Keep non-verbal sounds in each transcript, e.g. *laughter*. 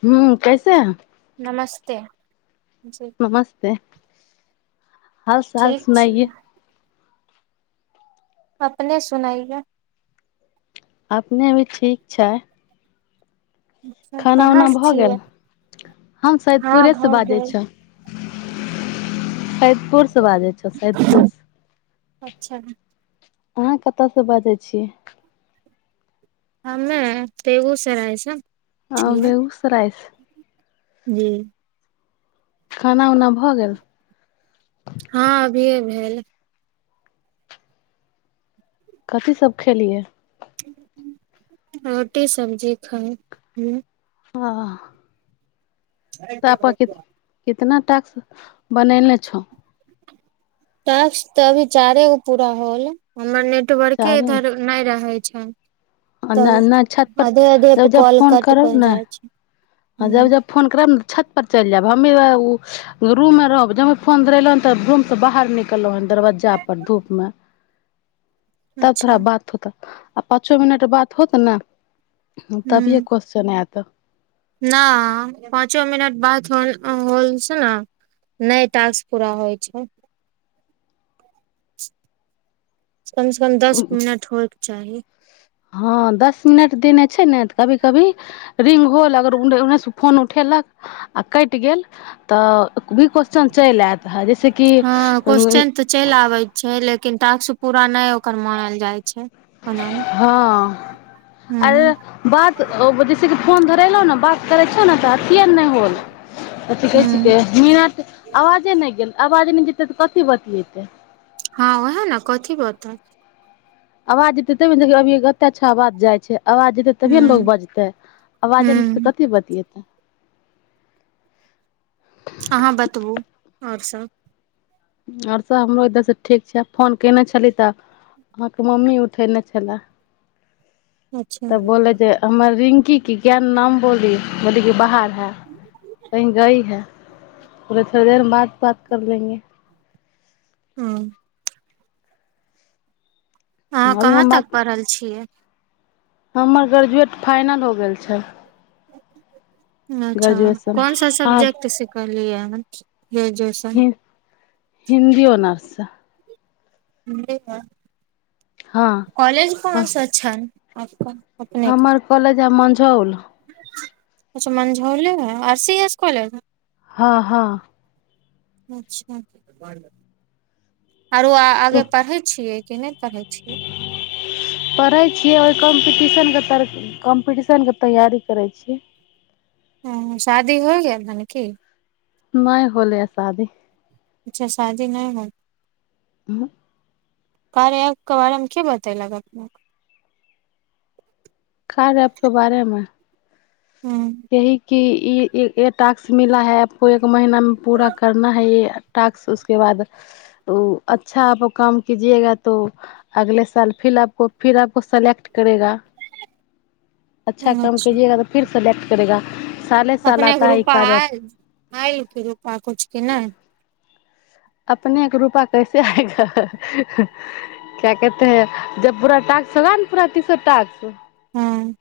ह्म कैसेहै। नमस्ते। जी नमस्ते। हाल चाल ठीक छी सुनहियए। अपने सुनाइयए। अपने अ भी ठीक छै। खाना उना कहाँ से भऽ गेल छियै हम हँ सैदपुरेसँ भऽ बाजै गेल छय। *unintelligible* पुर से बाजै छौ सैदपुर। अच्छा अहाँ कतयसँ बाजै छीै हमे बगूसरय छै आ बेगूसराय जी खाना उना भऽ गेल ह कथीसभ खेलियै रोटी सब्जी खाउ ह आ नहि कतना टास्क बनेने छौ टास्क तऽ अभी चारेगो पूरा होल हमर ने र के इधर नहि रहइ छै अच्छा नहि छत पर आधे तब पे जब कॉल फोन कट करब कर ने जाइ छै हँ जब हूँ जब फोन करब ने छत पर चलि जायब हमे ओ रूम मे रहब ज फोन धेलो ते रूम से बाहर निकलो ह दरबज्जापर धूपमे तब अच्छा थोड़ा बात होता आ पाँचो मिनट बात होत ने तभिये क्वेस््चन आत कुत्त नहि पाँचो मिनट बाद हो होल छै ने नहि टास्क पूरा होइ छै कम से कम दस मिनट होयके चाही हँ दस मिनट देने छै ने तऽ कभी कभी रिङ्ग होल अगरने ओन्नेसे फोन उठेलक आओर कटि गेल तऽ भी क्वेश्चन चलि आयत है जैस किी हँ ताक पूरा न ओकर मानल जाय छै ओना हूँ हँ अर हूँ बात जैस कि फोन धे लहु ने बस छ त अथ होलथ कह छिक मिन आवे नहि वाज नहि जेतै तऽ कथी बतिियेतै हँ ओह ने कथी बता आवाज एते तब ने देख अभी कते अच्छा आवाज जाइ छै आवाज जेतै तभियए ने लोकोग हूँ बजतै आवाजे एतै तऽ हूँ कथी बतिएतै अहाँ बतबू आओर सभ आओर सभ हमरो इधरसँ ठीक छै फोन कयने छली तऽ अहाँके मम्मी उठयने छलय अच्छा तऽ बोल जे हमर रिंग *unintelligible* *unintelligible* ओथ देर *unintelligible* हँ हह अभी कहाँ हम तक बात पढ़ल छियै हमर ग्रेजुएट फाइनल हो गेल छै अच्छा ग्रेजुएशन कोन सा अहाँ सब्जेक्ट सिखल ल लियै म ग्रेजुएशन हिन्दी ओनर्स ह हँ कॉलेज कोन स छन आजप हमर कॉलेज आ मझौल अच्छा मंझौ लेव है आर सी एस कॉलेज है हँ हँ अच्छा आरो तऽ आगे पढ़े छियै के नहि पढ़ै छियै पढ़ै छियै ओहि कम्पीटिशनके तर कम्पीटिशनके तैयारी करै छीियै ह शादी हो गेल मन की नहि होलैय शादी अच्छा शादी नहि हो ह कार्यऻ क बारेमे क बता लाग अपने क रहपके बारेमे हँ यी क ई ट्स मिला है आपको एक एक महीनामे पूरा करना है य *unintelligible* अच्छा काम केगा त फर सल करा अपनेके रुपा आयल- आयल क रुपा किछु कि नहि। *unintelligible* हँ।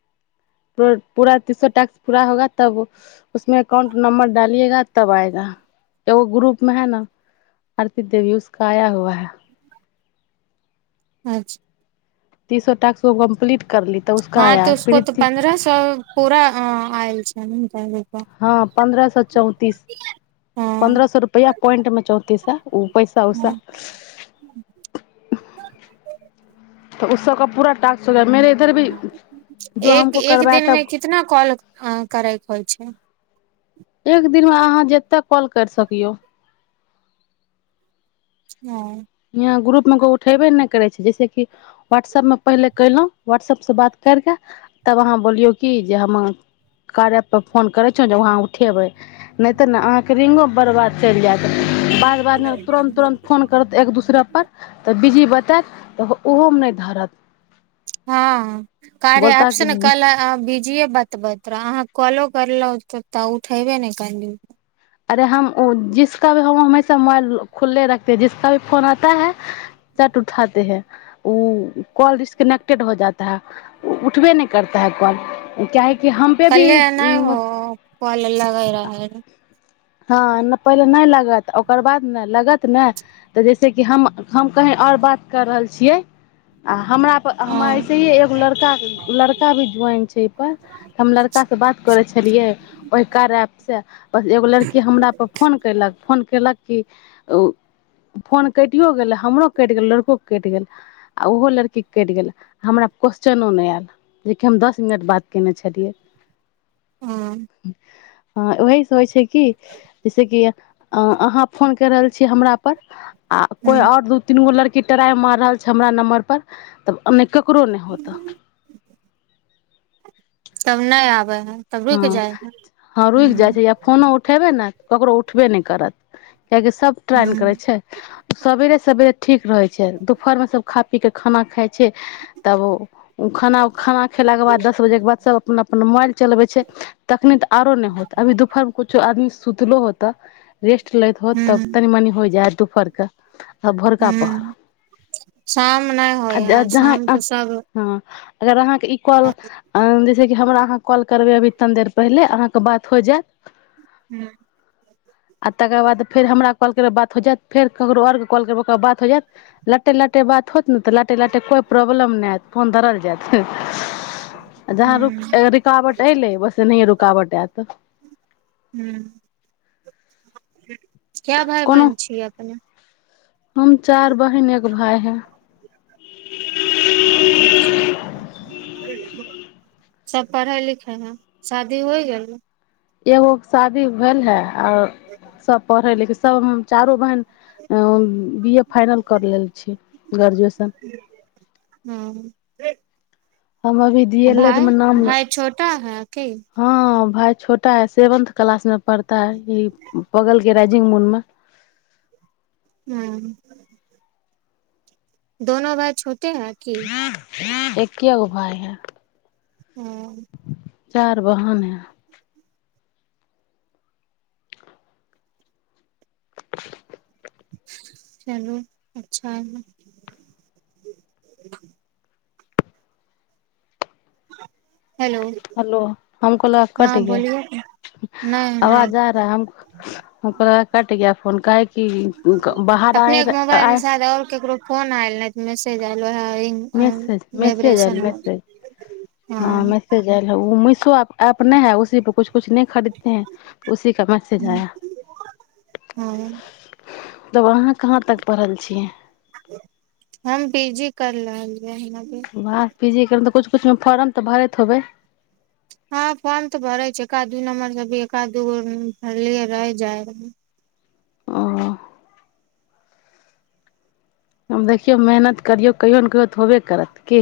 *unintelligible* अचछा तीस स ास् कम्प्ली हँ तऽ उसको तऽ पन्द्रह सए पूरा अ आल छै ने त हँ पन्द्रह सए चौंतीस हँ पन्द्रह सए रुपआ पोइंट मे चौंतीस ह ओ पैसा हँ उसा। *unintelligible* इधर भी जो एक हमको एक करबाय दिनमे तब कितना कॉल करैके होइ छै। एक दिनमे अहाँ जतेक कॉल करि सकियौ हँ। यहाँ ग्रुपमे को उठेबे नहि करै छै जैसेि की व्हाट्सऐपमे पहिले कलहुँ वाट्सऐप से बात कर क तब अहाँ बोलियौ कि जे हम कारप परर फोन करै छ जे वहाँ उठेबै नहिऽ। तऽ ने अहाँके रिङ्गो बरबाद चलि जायत बाद बादमे तुरन्त तुरन्त फोन करत दूसरा पर तऽ बता तऽ ओहो मे नहि धरत हँ। कार्या अपस ने बोलता कल बीजी य बात ब तो अहाँ कॉलो करलहु त तऽ उठेबे ने कल अरे हम ओ जिसका भी *unintelligible* कले नहि भी हो कल लगै रह है हँ नहि पहिले नहि लागत ओकर बाद ने लागत ने तऽ जैसे कि हम हम कहीँ आओर बात कर रहल छियै आ हमरा पर हम हँ ऐसेहिए एगो लड़का- लड़का भी ज्वाइन छै एहिपर तऽ हम लड़कासँ बात करै छलिै ओहि कारैपसँ बस एगो लड़क। कि हमरापर फोन कयलक फोन कयलक। कि ओ फोन कटिओ गेलै हमरो कटि गेल लड़कोके कटि गेल आ ओहो लड़कीके कटि गेल हमरा क्वेश्चनो नहि आयल जेकि हम दस मिनट बात कयने छलियै। *inaudible* हँ हँ ओह स होइ छै कि जैसेकि अहाँ फोन कर रहल छियै हमराप। आ कोइ ह आओर दू तीन गो लड़क कटराई मार रहल छै हमरा नम्बर पर तबने। ककरो नहि होतऽ तब नहि आबे है। तब रुक हँ जाइ है हँ रुकि जाइ ह छै आा फोनो उठेबै ने ककरो उठबे नहि करत किआाकि सब ट्राइ ने हूँ करै छै सवेरे सबवेरे ठीक रहै छै दुपहर मे सब खा। पी कऽ खाना खाइ छै तब ओ खाना खाना खेलाके बाद दस बजेके बाद सब अपना अपन मोबइल चलबै छै तखने तऽ आरो नहि होत अभी दुपहर मे कुछो आदमी सुतलो होत रेस्ट लैत होत तब हूँ तनी मनि हो जायत दुूपरके त भोरका पहर हूँ शाम नहि होइ आ है जाँ शाम हँ के सब अगर अहाँ एक्वअल अ जैसे हमरा कल करबै अभी तनी देर पहिले अहाँके बात हो जायत हू आ तकर बाद फेर हमरा कॉल कर बात हो जायत फेर ककरो आओर कॉल करबकर बात हो जायत लटे लटे बात होत नहि त ले लाटे कोइ प्रॉ् प्रॉब्लम नहि ह फोन धरल जायत हू रुकवट अलै बस नहि रुकावटे त *unintelligible* क्या भााय बहिन छीियै अपने हम चार बहिन एक भाय है चछा सभ पढ़ै लिखै हइ शादी होइ गेलै एगो शादी भेल हे आओर सपरल कि सब हम चारो बहिन बी ए फाइनल करि लेल छी ग्रेजुएशन र हम अभी दल मे नाम भाय छोटा है की हँ भाय छोटा है सेवन्थ क्लास मे पढ़त त ई बगल गेल राजजी मुर्म हँ दोनो भाइ छोट सुतले हे कि एकेगो भाय है हँ चार बहन हे *unintelligible* चलू अच्छा हे ह हलो हमको लगा हँ कट ग बोलियौ नय नय आवाज आ रहा है कट गया‌ फोन काहे‌‌ कि क बाहर आए अपने के मोबाइल मे आए शायद और केकरो फोन आएल नहि तऽ मे मैसज आयलो हे मेसेज मेसेज आयल मेसेज हँ मेसेज आयल‌ हे उ मिस सप अपने है उसी पर कुछ कुछ नहि खरीदते है उसी का मैसज आया है हँ तऽ वहाँ कहाँ तक पढ़ल छियै हम बिजी कर रहल बड़‌ बीजी तऽ कुछ कुछ मे फॉर्म तऽ भरैत होबै हँ फोर्म तऽ भरै छै एकादू नम्बर ज भी एक दू गो भरलि रहि जाय रहै ओ हम देखियौ मेहनत करियौ कहियो ने कहियो तऽ होबे करत की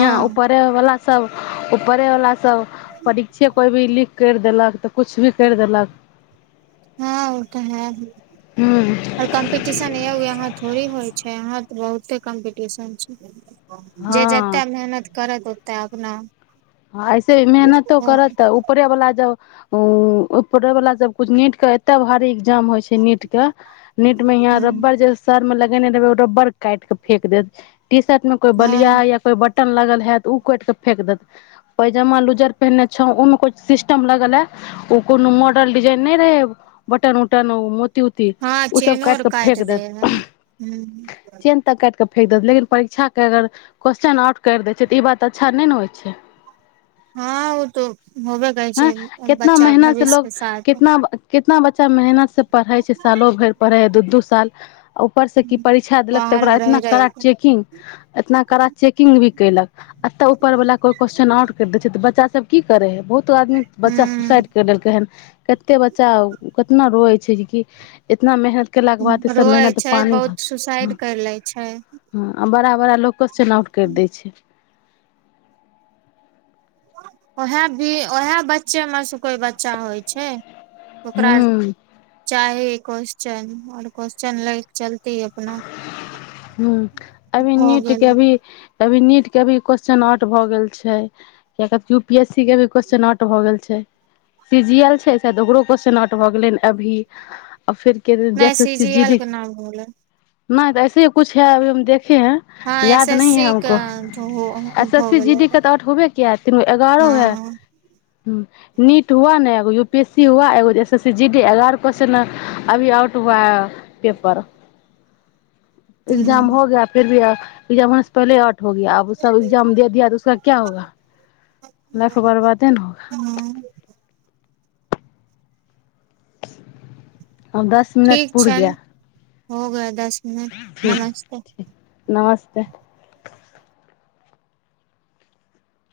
याँ उपरे वला सब ऊपरेवला सब परीक्षा कोई भी लिख करि देलक तऽ किछु भी करि देलक हँ ओ तऽ है हूँ आऔर कम्पटिशन यए यह थोड़ी होय यहा तऽ बहुते कम्पीटिशन छै जे हँ जते मेहनत करत ओ तैं अपना ऐसे भी मेहनतो हो करत ऊपरे वला जब उ उपरे वाला सब कुछ नीट के एते भारी ए्जाम होय छै नीट के नीट में यहा ह रब्बर जे सर मे लग देबै ओ रबर काट क फेक देत ट शर्टं कोई बलिया हँ या कोई ब कट लागल हए तऽ ओ कट के फेक देत पैजामा लुजर पहिनने छौ उमें कुछ सिस्टम लगल हे कोनो मॉडल डिजाइन नहि रहे बटन उटन उती हँ ओ सब काइट चेनोर के काट फेेक दे देत ह फेक देतै लेकिन परीक्षाके अगर क्वेश्चन आउट करि दै छै त ई बात अच्छा नहि ने होइ छै। हँ ओ तो होबे करै हँ छै कितना बच्चा भविष्य के साथ। इत बच्चा मेहनत पढ़े छै सालो भरि पढ़े हे दू दू साल आ ऊपर से की परीक्षा देलक तऽ बाहर ओकरा मे इतना रहि रहि कड़ा चेकिंग इतना कड़ा चेकिंग भी कलक एतऽ ऊपर बला की करे है बहुत आदमी बच्चा सुसाइड ह कर देलकै हन कते बच्चा कतना रोै छै जेकि। इतना मेहनत। केलाके बाद ई सब रोए मेहनत छै पानी भर बहुत सुसाइड करि लै छै ह बड़ा बड़ा लोकके चनाउट करि दै छै ओएह भी ओएह बच्चे मे से कोइ बच्चा होइ छै। मकर हूँ चाहे क्वश्चन आओर क्वस््चन लैक ह अभी हो नीटके गेलै अभी तऽ अभी नीट के भी क्वेशस्चन आउट भऽ गेल छै यू पी एस सी के भी क्वेशस्चन आउट भऽ गेल छै सीजी एल छैाय ओकरो क्वेशन आट भ गेल अभी आ फेर क नहि जैसे सी जी सज एल के नाम होलै नहि तऽ ऐसेी कु है अभ हम देख है हँ एस याद एस नही है सी के हमको हो अस हो अस्सी जी गेलै डी रह के त आउट होबे किया है तीनगो औरे है। हँ ह नीट हुआ न यू पी एस सी हुआ गो एस एसी जी डी एगारह क अभी आउट हुआ ह पेपर। एग्जाम ह हो गया फिर भी। *unintelligible* होग आब सब एग्जाम दे दिय तऽ उसक क्य होगा लफ बर्बादे ने होगा हँ दस मिनट ठीक पूरगया। छनि हो गया दस। ह नमस्ते त।